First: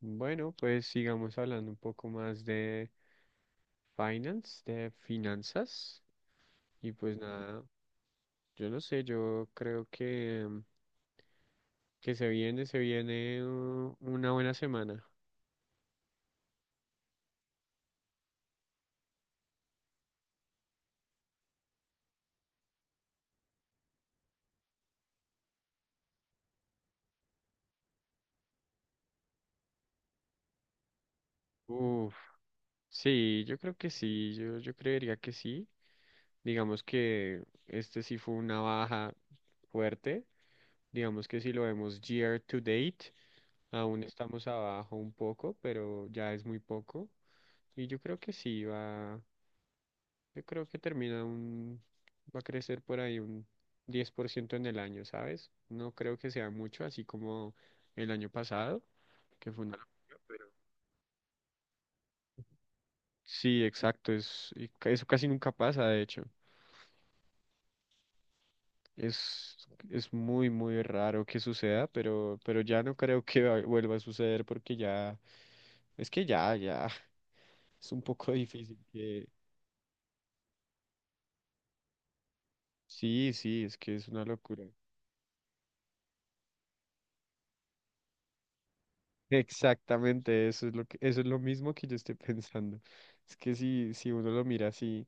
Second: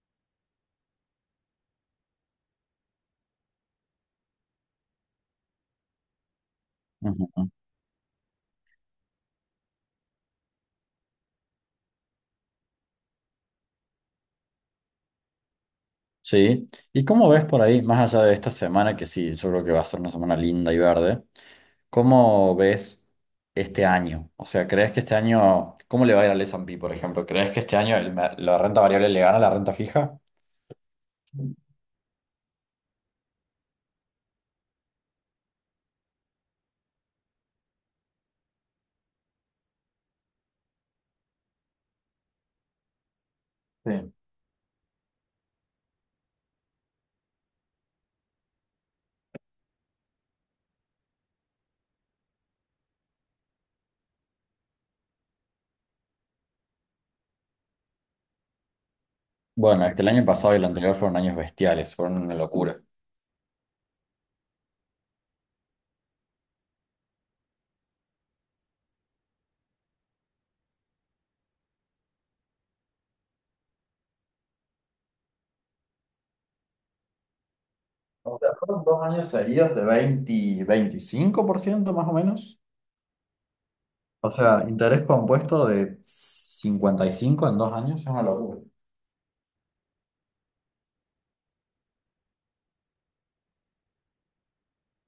Bueno, pues sigamos hablando un poco más de finance, de finanzas. Y pues Ujú. nada, yo no sé, yo creo que se viene una buena semana. Sí. ¿Y cómo ves por ahí, más allá de esta semana, que sí, yo creo que va a ser una semana linda y verde, cómo ves este año? O sea, ¿crees que este año, cómo le va a ir al S&P, por ejemplo? ¿Crees que este año el la renta variable le gana a la renta fija? Uf, sí, yo creo que sí, yo creería que sí. Digamos que este sí fue una baja fuerte. Digamos que si lo vemos year to date, aún Sí. estamos abajo un poco, pero ya es muy poco. Y yo creo que sí va. Yo creo que termina un, va a crecer por ahí un 10% en el año, ¿sabes? No creo que sea mucho, así como el año pasado, que fue una Bueno, es que el locura, año pero... pasado y el anterior fueron años bestiales, fueron una locura. Sí, exacto, es, y eso casi nunca pasa, de hecho. Es muy, muy raro que suceda, pero ya no creo que vuelva a suceder porque ya, es que ya, ya, es un poco O sea, difícil fueron dos años que... seguidos de 20, 25% más o menos. Sí, sí, es que es una O locura. sea, interés compuesto de 55 en dos años es una locura. Exactamente, eso es lo que, eso es lo mismo que yo estoy pensando. Es que si uno lo mira así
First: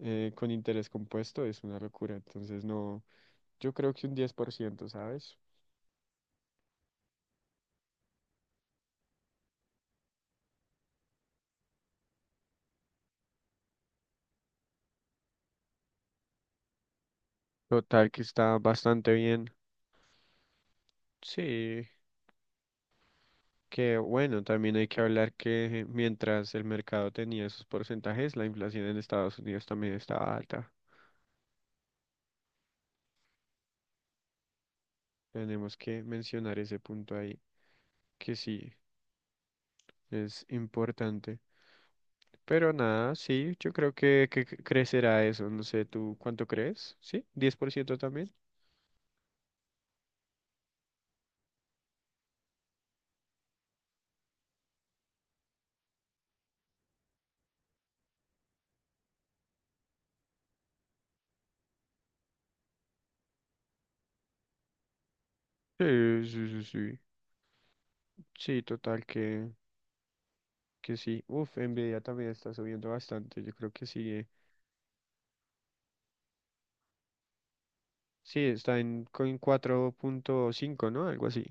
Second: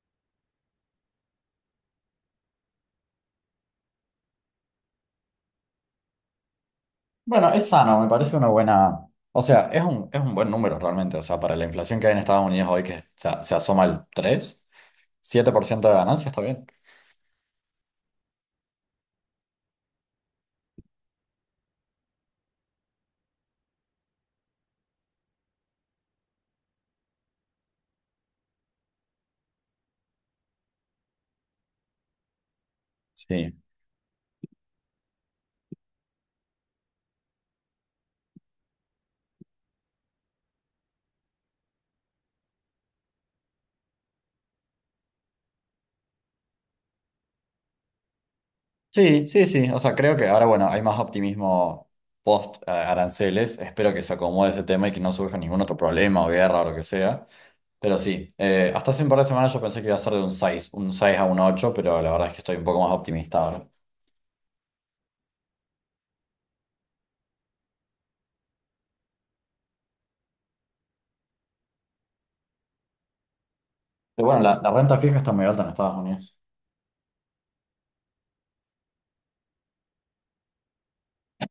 con interés compuesto es una locura. Entonces no, yo creo que un 10%, ¿sabes? Bueno, es sano, me parece una buena. O sea, es un buen número realmente. O sea, para la inflación que hay en Estados Unidos hoy, que se asoma al 3, 7% de ganancia, está bien. Total que está bastante bien. Sí, que bueno, también hay que hablar que mientras el mercado tenía esos porcentajes, la inflación en Estados Unidos también estaba alta. Sí. Tenemos que mencionar ese punto ahí, que sí, es importante. Pero nada, sí, yo creo que crecerá eso. No sé, ¿tú cuánto crees? ¿Sí? ¿10% también? Sí, sí, sí. O sea, creo que ahora, bueno, hay más optimismo post aranceles. Espero que se acomode ese tema y que no surja ningún otro problema o guerra o lo que sea. Pero sí, hasta hace un par de semanas yo pensé que iba a ser de un 6 a un 8, pero la verdad es que estoy un poco más optimista ahora. Sí, sí, sí, sí. Sí, total que sí. Uf, Nvidia también está subiendo bastante. Yo creo que Pero sigue. bueno, la renta fija está muy alta en Estados Unidos. Sí, está en, en 4.5, ¿no? Algo así.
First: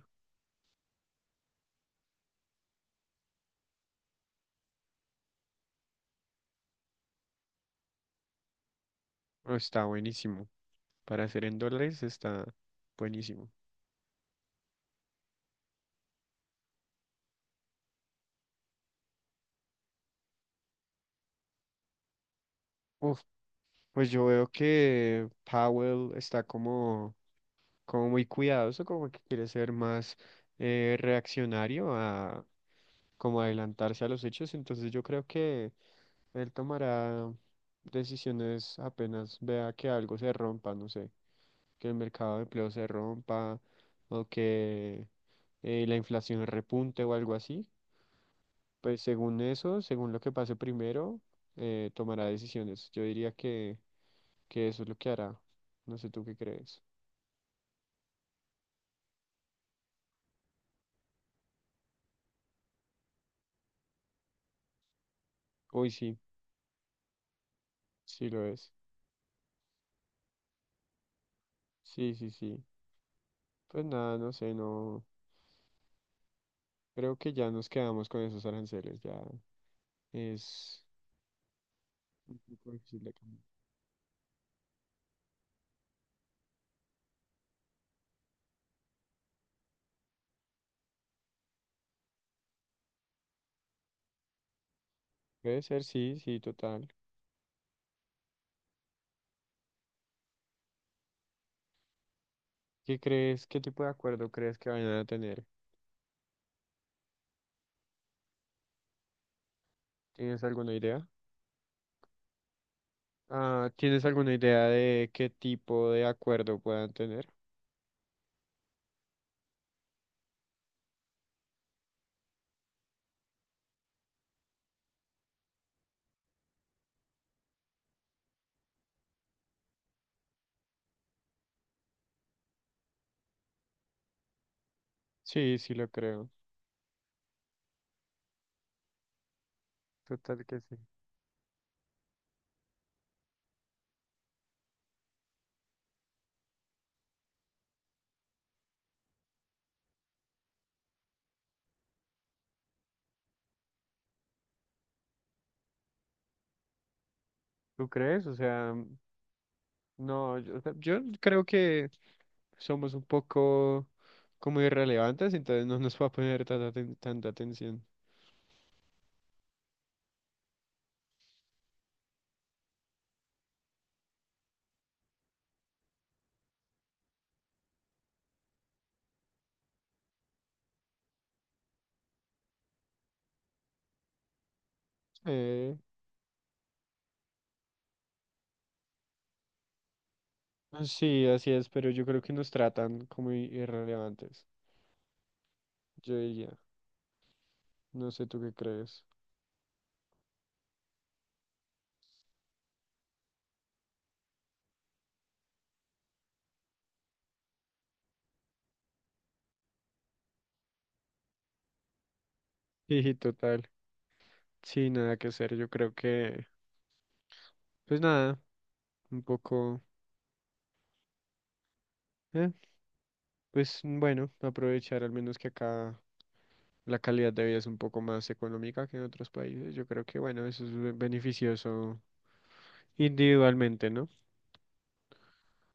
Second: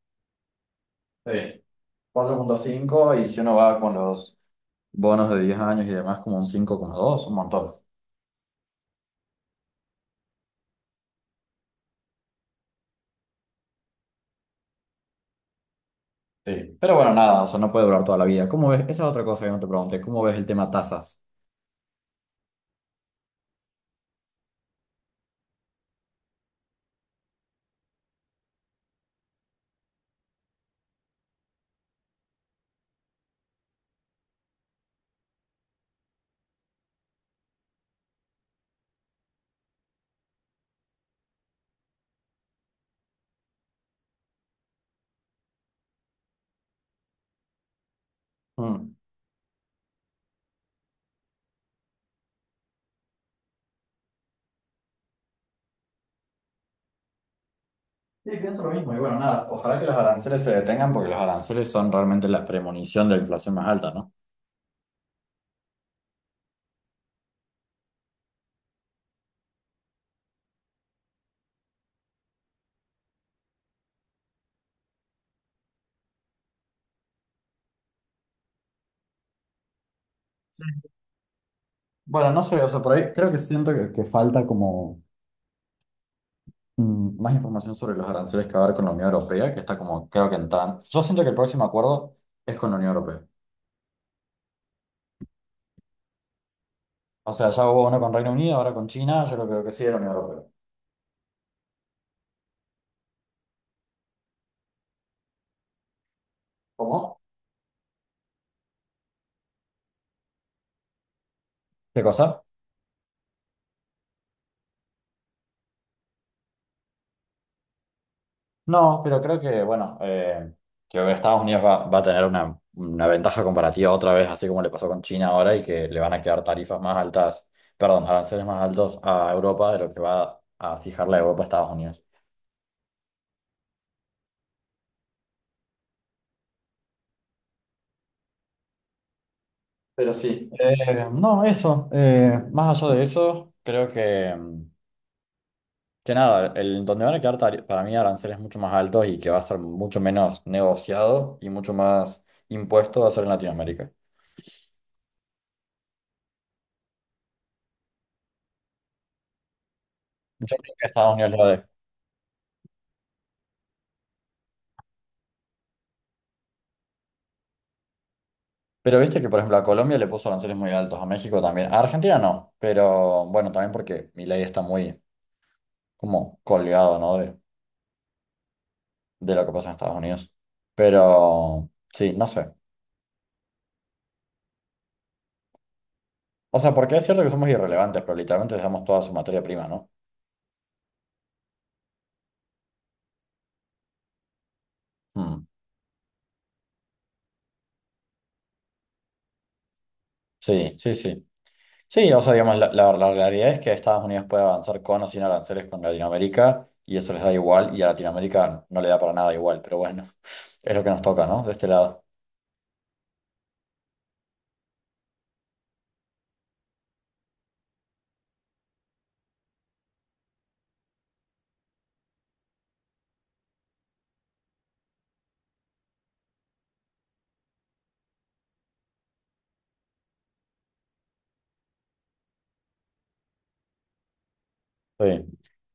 Sí. 4.5 y si uno va con los bonos de 10 años y demás como un 5,2 un montón. Oh, está buenísimo. Para hacer en dólares está buenísimo. Sí. Pero bueno, nada, o sea, no puede durar toda la vida. ¿Cómo ves? Esa es otra cosa que no te pregunté. ¿Cómo ves el tema tasas? Uf, pues yo veo que Powell está como, como muy cuidadoso, como que quiere ser más reaccionario, como adelantarse a los hechos, entonces yo creo que él tomará decisiones apenas vea que algo se rompa, no sé, que el mercado de empleo se rompa o que la inflación repunte o algo así. Mm. Pues según eso, según lo que pase primero, tomará decisiones. Yo diría que eso es lo que hará. No sé tú qué crees. Sí, pienso lo mismo. Y bueno, nada, ojalá que los aranceles se detengan porque los aranceles son realmente la premonición de la inflación más alta, ¿no? Uy, sí, sí lo es. Sí, sí, sí. Pues nada, no sé, no. Creo que ya nos quedamos con esos aranceles, ya es. Sí. Bueno, Un no sé, o poco sea, por difícil ahí de creo que cambiar. siento que falta como más información sobre los aranceles que va a haber con la Unión Europea, que está como, creo que en tan... Yo siento que el próximo acuerdo es con la Unión Europea. Puede ser, sí, sí, total. O sea, ya hubo uno con Reino Unido, ahora con China, yo lo creo que sí de la Unión Europea. ¿Qué crees? ¿Qué tipo de acuerdo crees que vayan a tener? ¿Cómo? ¿Tienes alguna idea? ¿Qué cosa? Ah, ¿tienes alguna idea de qué tipo de acuerdo puedan tener? No, pero creo que, bueno, que Estados Unidos va a tener una ventaja comparativa otra vez, así como le pasó con China ahora, y que le van a quedar tarifas más altas, perdón, aranceles más altos a Europa de lo que va a fijar la Europa a Estados Unidos. Sí, sí lo creo. Pero Total sí, que sí. No, eso, más allá de eso, creo que... Que nada, el, donde van a quedar para mí aranceles mucho más altos y que va a ser mucho menos negociado y mucho más impuesto va a ser en Latinoamérica. ¿Tú crees? O sea, no, Yo yo, o sea, creo que yo Estados Unidos creo lo de. que somos un poco como irrelevantes, entonces no nos va a poner tanta, tanta atención. Pero viste que, por ejemplo, a Colombia le puso aranceles muy altos, a México también. A Argentina no, pero bueno, también porque mi ley está muy como colgado, ¿no? De lo que pasa en Estados Unidos. Pero sí, no sé. Eh, O sea, porque es cierto que somos irrelevantes, pero literalmente dejamos toda su materia prima, ¿no? sí, así es, pero yo creo que nos tratan como irrelevantes, Mm, yo diría. No sé tú qué crees. sí, sí, sí. Sí, o sea, digamos, la, la realidad es que Estados Unidos puede avanzar con o sin aranceles con Latinoamérica y eso les da igual y a Latinoamérica no le da para nada igual, pero bueno, es lo que nos toca, ¿no? De este lado. Sí, sí, total. Sí, nada que hacer. Yo creo que, pues nada, un poco, eh, pues bueno, aprovechar al menos que acá la calidad de vida es un poco más económica que en otros países. Yo creo que, bueno, eso es beneficioso individualmente, ¿no? Sí,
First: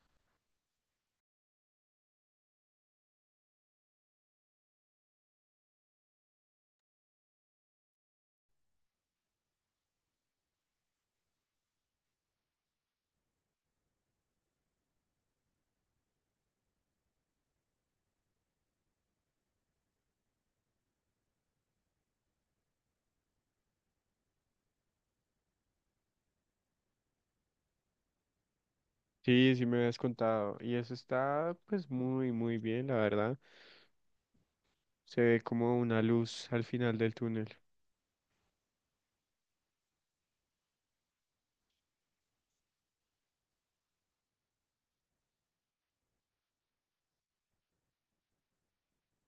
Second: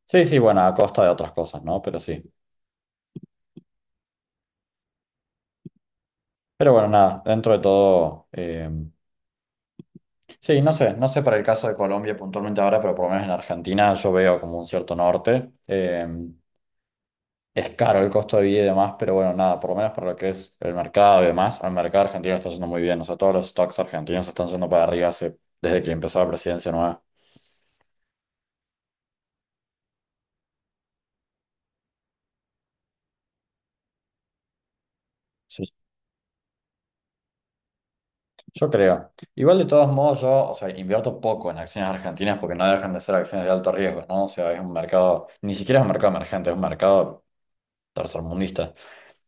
sí, sí, bueno, a costa de otras cosas, ¿no? Pero sí. Pero bueno, nada, dentro de todo, sí, no sé, no sé para el caso de Colombia puntualmente ahora, pero por lo menos en Argentina yo veo como un cierto norte. Es caro el costo de vida y demás, pero bueno, nada, por lo menos para lo que es el mercado y demás, al mercado argentino está yendo muy bien. O sea, todos los stocks argentinos están yendo para arriba desde que empezó la presidencia nueva. Sí, sí me habías contado. Y eso está, pues, muy, muy bien, la verdad. Se ve Sí, como una luz al final del túnel. yo creo. Igual de todos modos, yo, o sea, invierto poco en acciones argentinas porque no dejan de ser acciones de alto riesgo, ¿no? O sea, es un mercado, ni siquiera es un mercado emergente, es un mercado tercermundista.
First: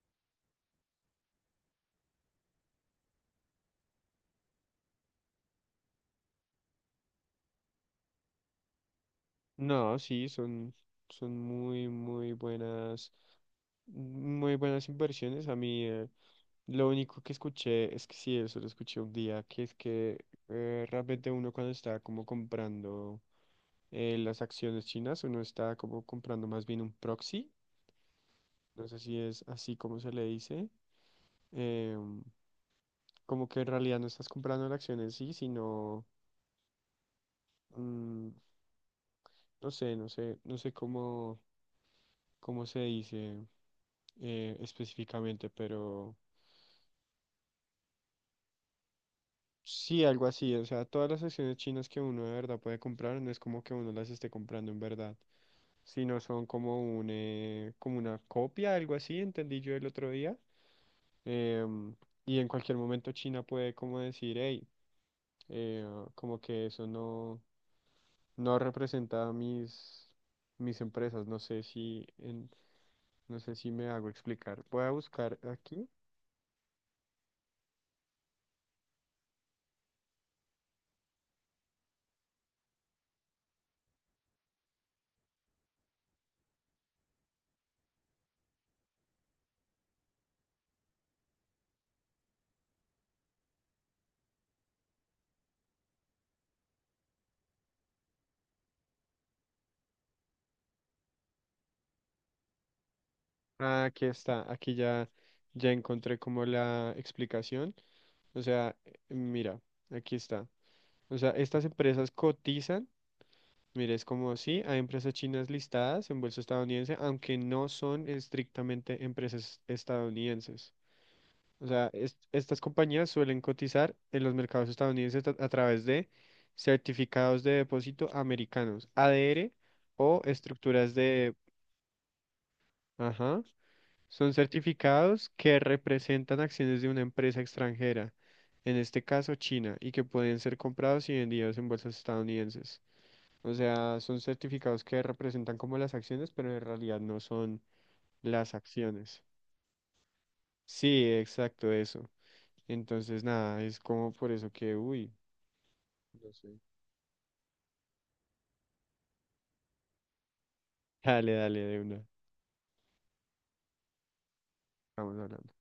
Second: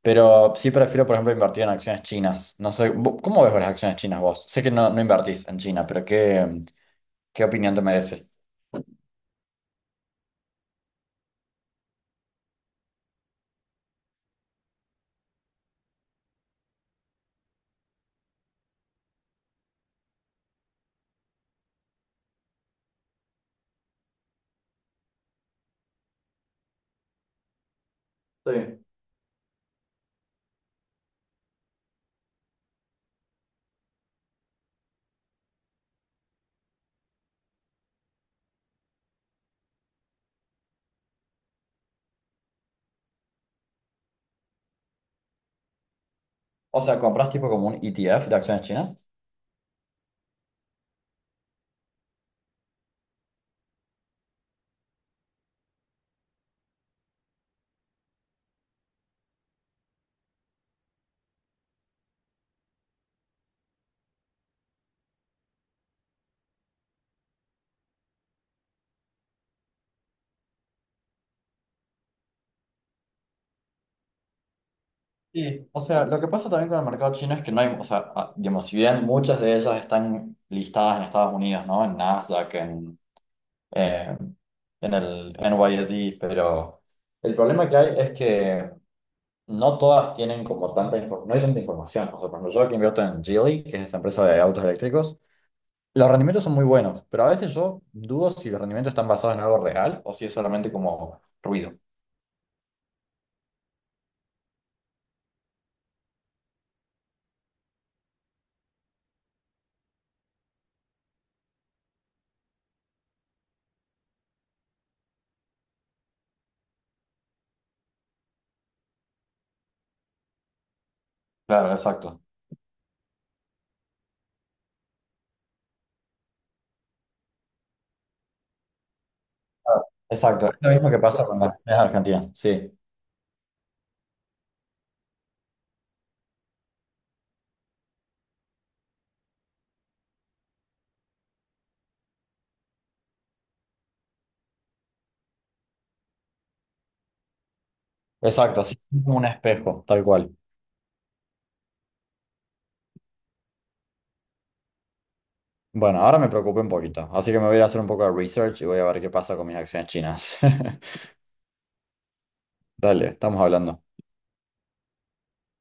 Pero sí prefiero, por ejemplo, invertir en acciones chinas. No sé, ¿cómo ves las acciones chinas vos? Sé que no, no invertís en China, pero ¿qué, qué opinión te merece? No, sí, son, son muy, muy buenas inversiones. A mí, lo único que escuché es que sí, eso lo escuché un día, que es que realmente uno cuando está como comprando las acciones chinas, uno está como comprando más bien un proxy, Sí. no sé si es así como se le dice, eh, como que en realidad no estás comprando la acción en sí, sino, mm, no sé cómo, cómo se dice específicamente, pero... O sea, compras tipo como un ETF de acciones chinas. Sí, algo así, o sea, todas las acciones chinas que uno de verdad puede comprar, no es como que uno las esté comprando en verdad. Sino son como un, como una copia, algo así, entendí yo el otro día. Em, y en cualquier momento China puede como decir, hey, eh, como que eso no, no representa mis empresas. No sé si me hago explicar. Voy a buscar Sí. O aquí. sea, lo que pasa también con el mercado chino es que no hay, o sea, digamos, si bien muchas de ellas están listadas en Estados Unidos, ¿no? En Nasdaq, eh, en el NYSE, pero el problema que hay es que no todas tienen como tanta información, no hay tanta información. O sea, por ejemplo, yo que invierto en Geely, que es esa empresa de autos eléctricos, los rendimientos son muy buenos, pero a veces yo dudo si los rendimientos están basados en algo real o si es solamente como ruido. Ah, aquí está, aquí ya, ya encontré como la explicación. O sea, mira, aquí está. O sea, estas empresas cotizan. Mira, es como sí, hay empresas chinas listadas en bolsa estadounidense, aunque no son estrictamente empresas estadounidenses. O Claro, sea, exacto. estas compañías suelen cotizar en los mercados estadounidenses a través de certificados de depósito americanos, ADR Ah, o exacto, es lo mismo estructuras que pasa de... con las estrellas argentinas, sí, Ajá. Son certificados que representan acciones de una empresa extranjera, en este caso China, y que pueden ser comprados y vendidos en bolsas estadounidenses. O sea, son certificados que representan como las acciones, pero en realidad no son las exacto, sí, es como acciones. un espejo, tal cual. Sí, exacto, eso. Entonces, nada, es como por eso que, uy, Bueno, ahora me no sé. preocupé un poquito, así que me voy a ir a hacer un poco de research y voy a ver qué pasa con mis acciones chinas. Dale, dale, de una. Dale, estamos hablando. Vamos hablando.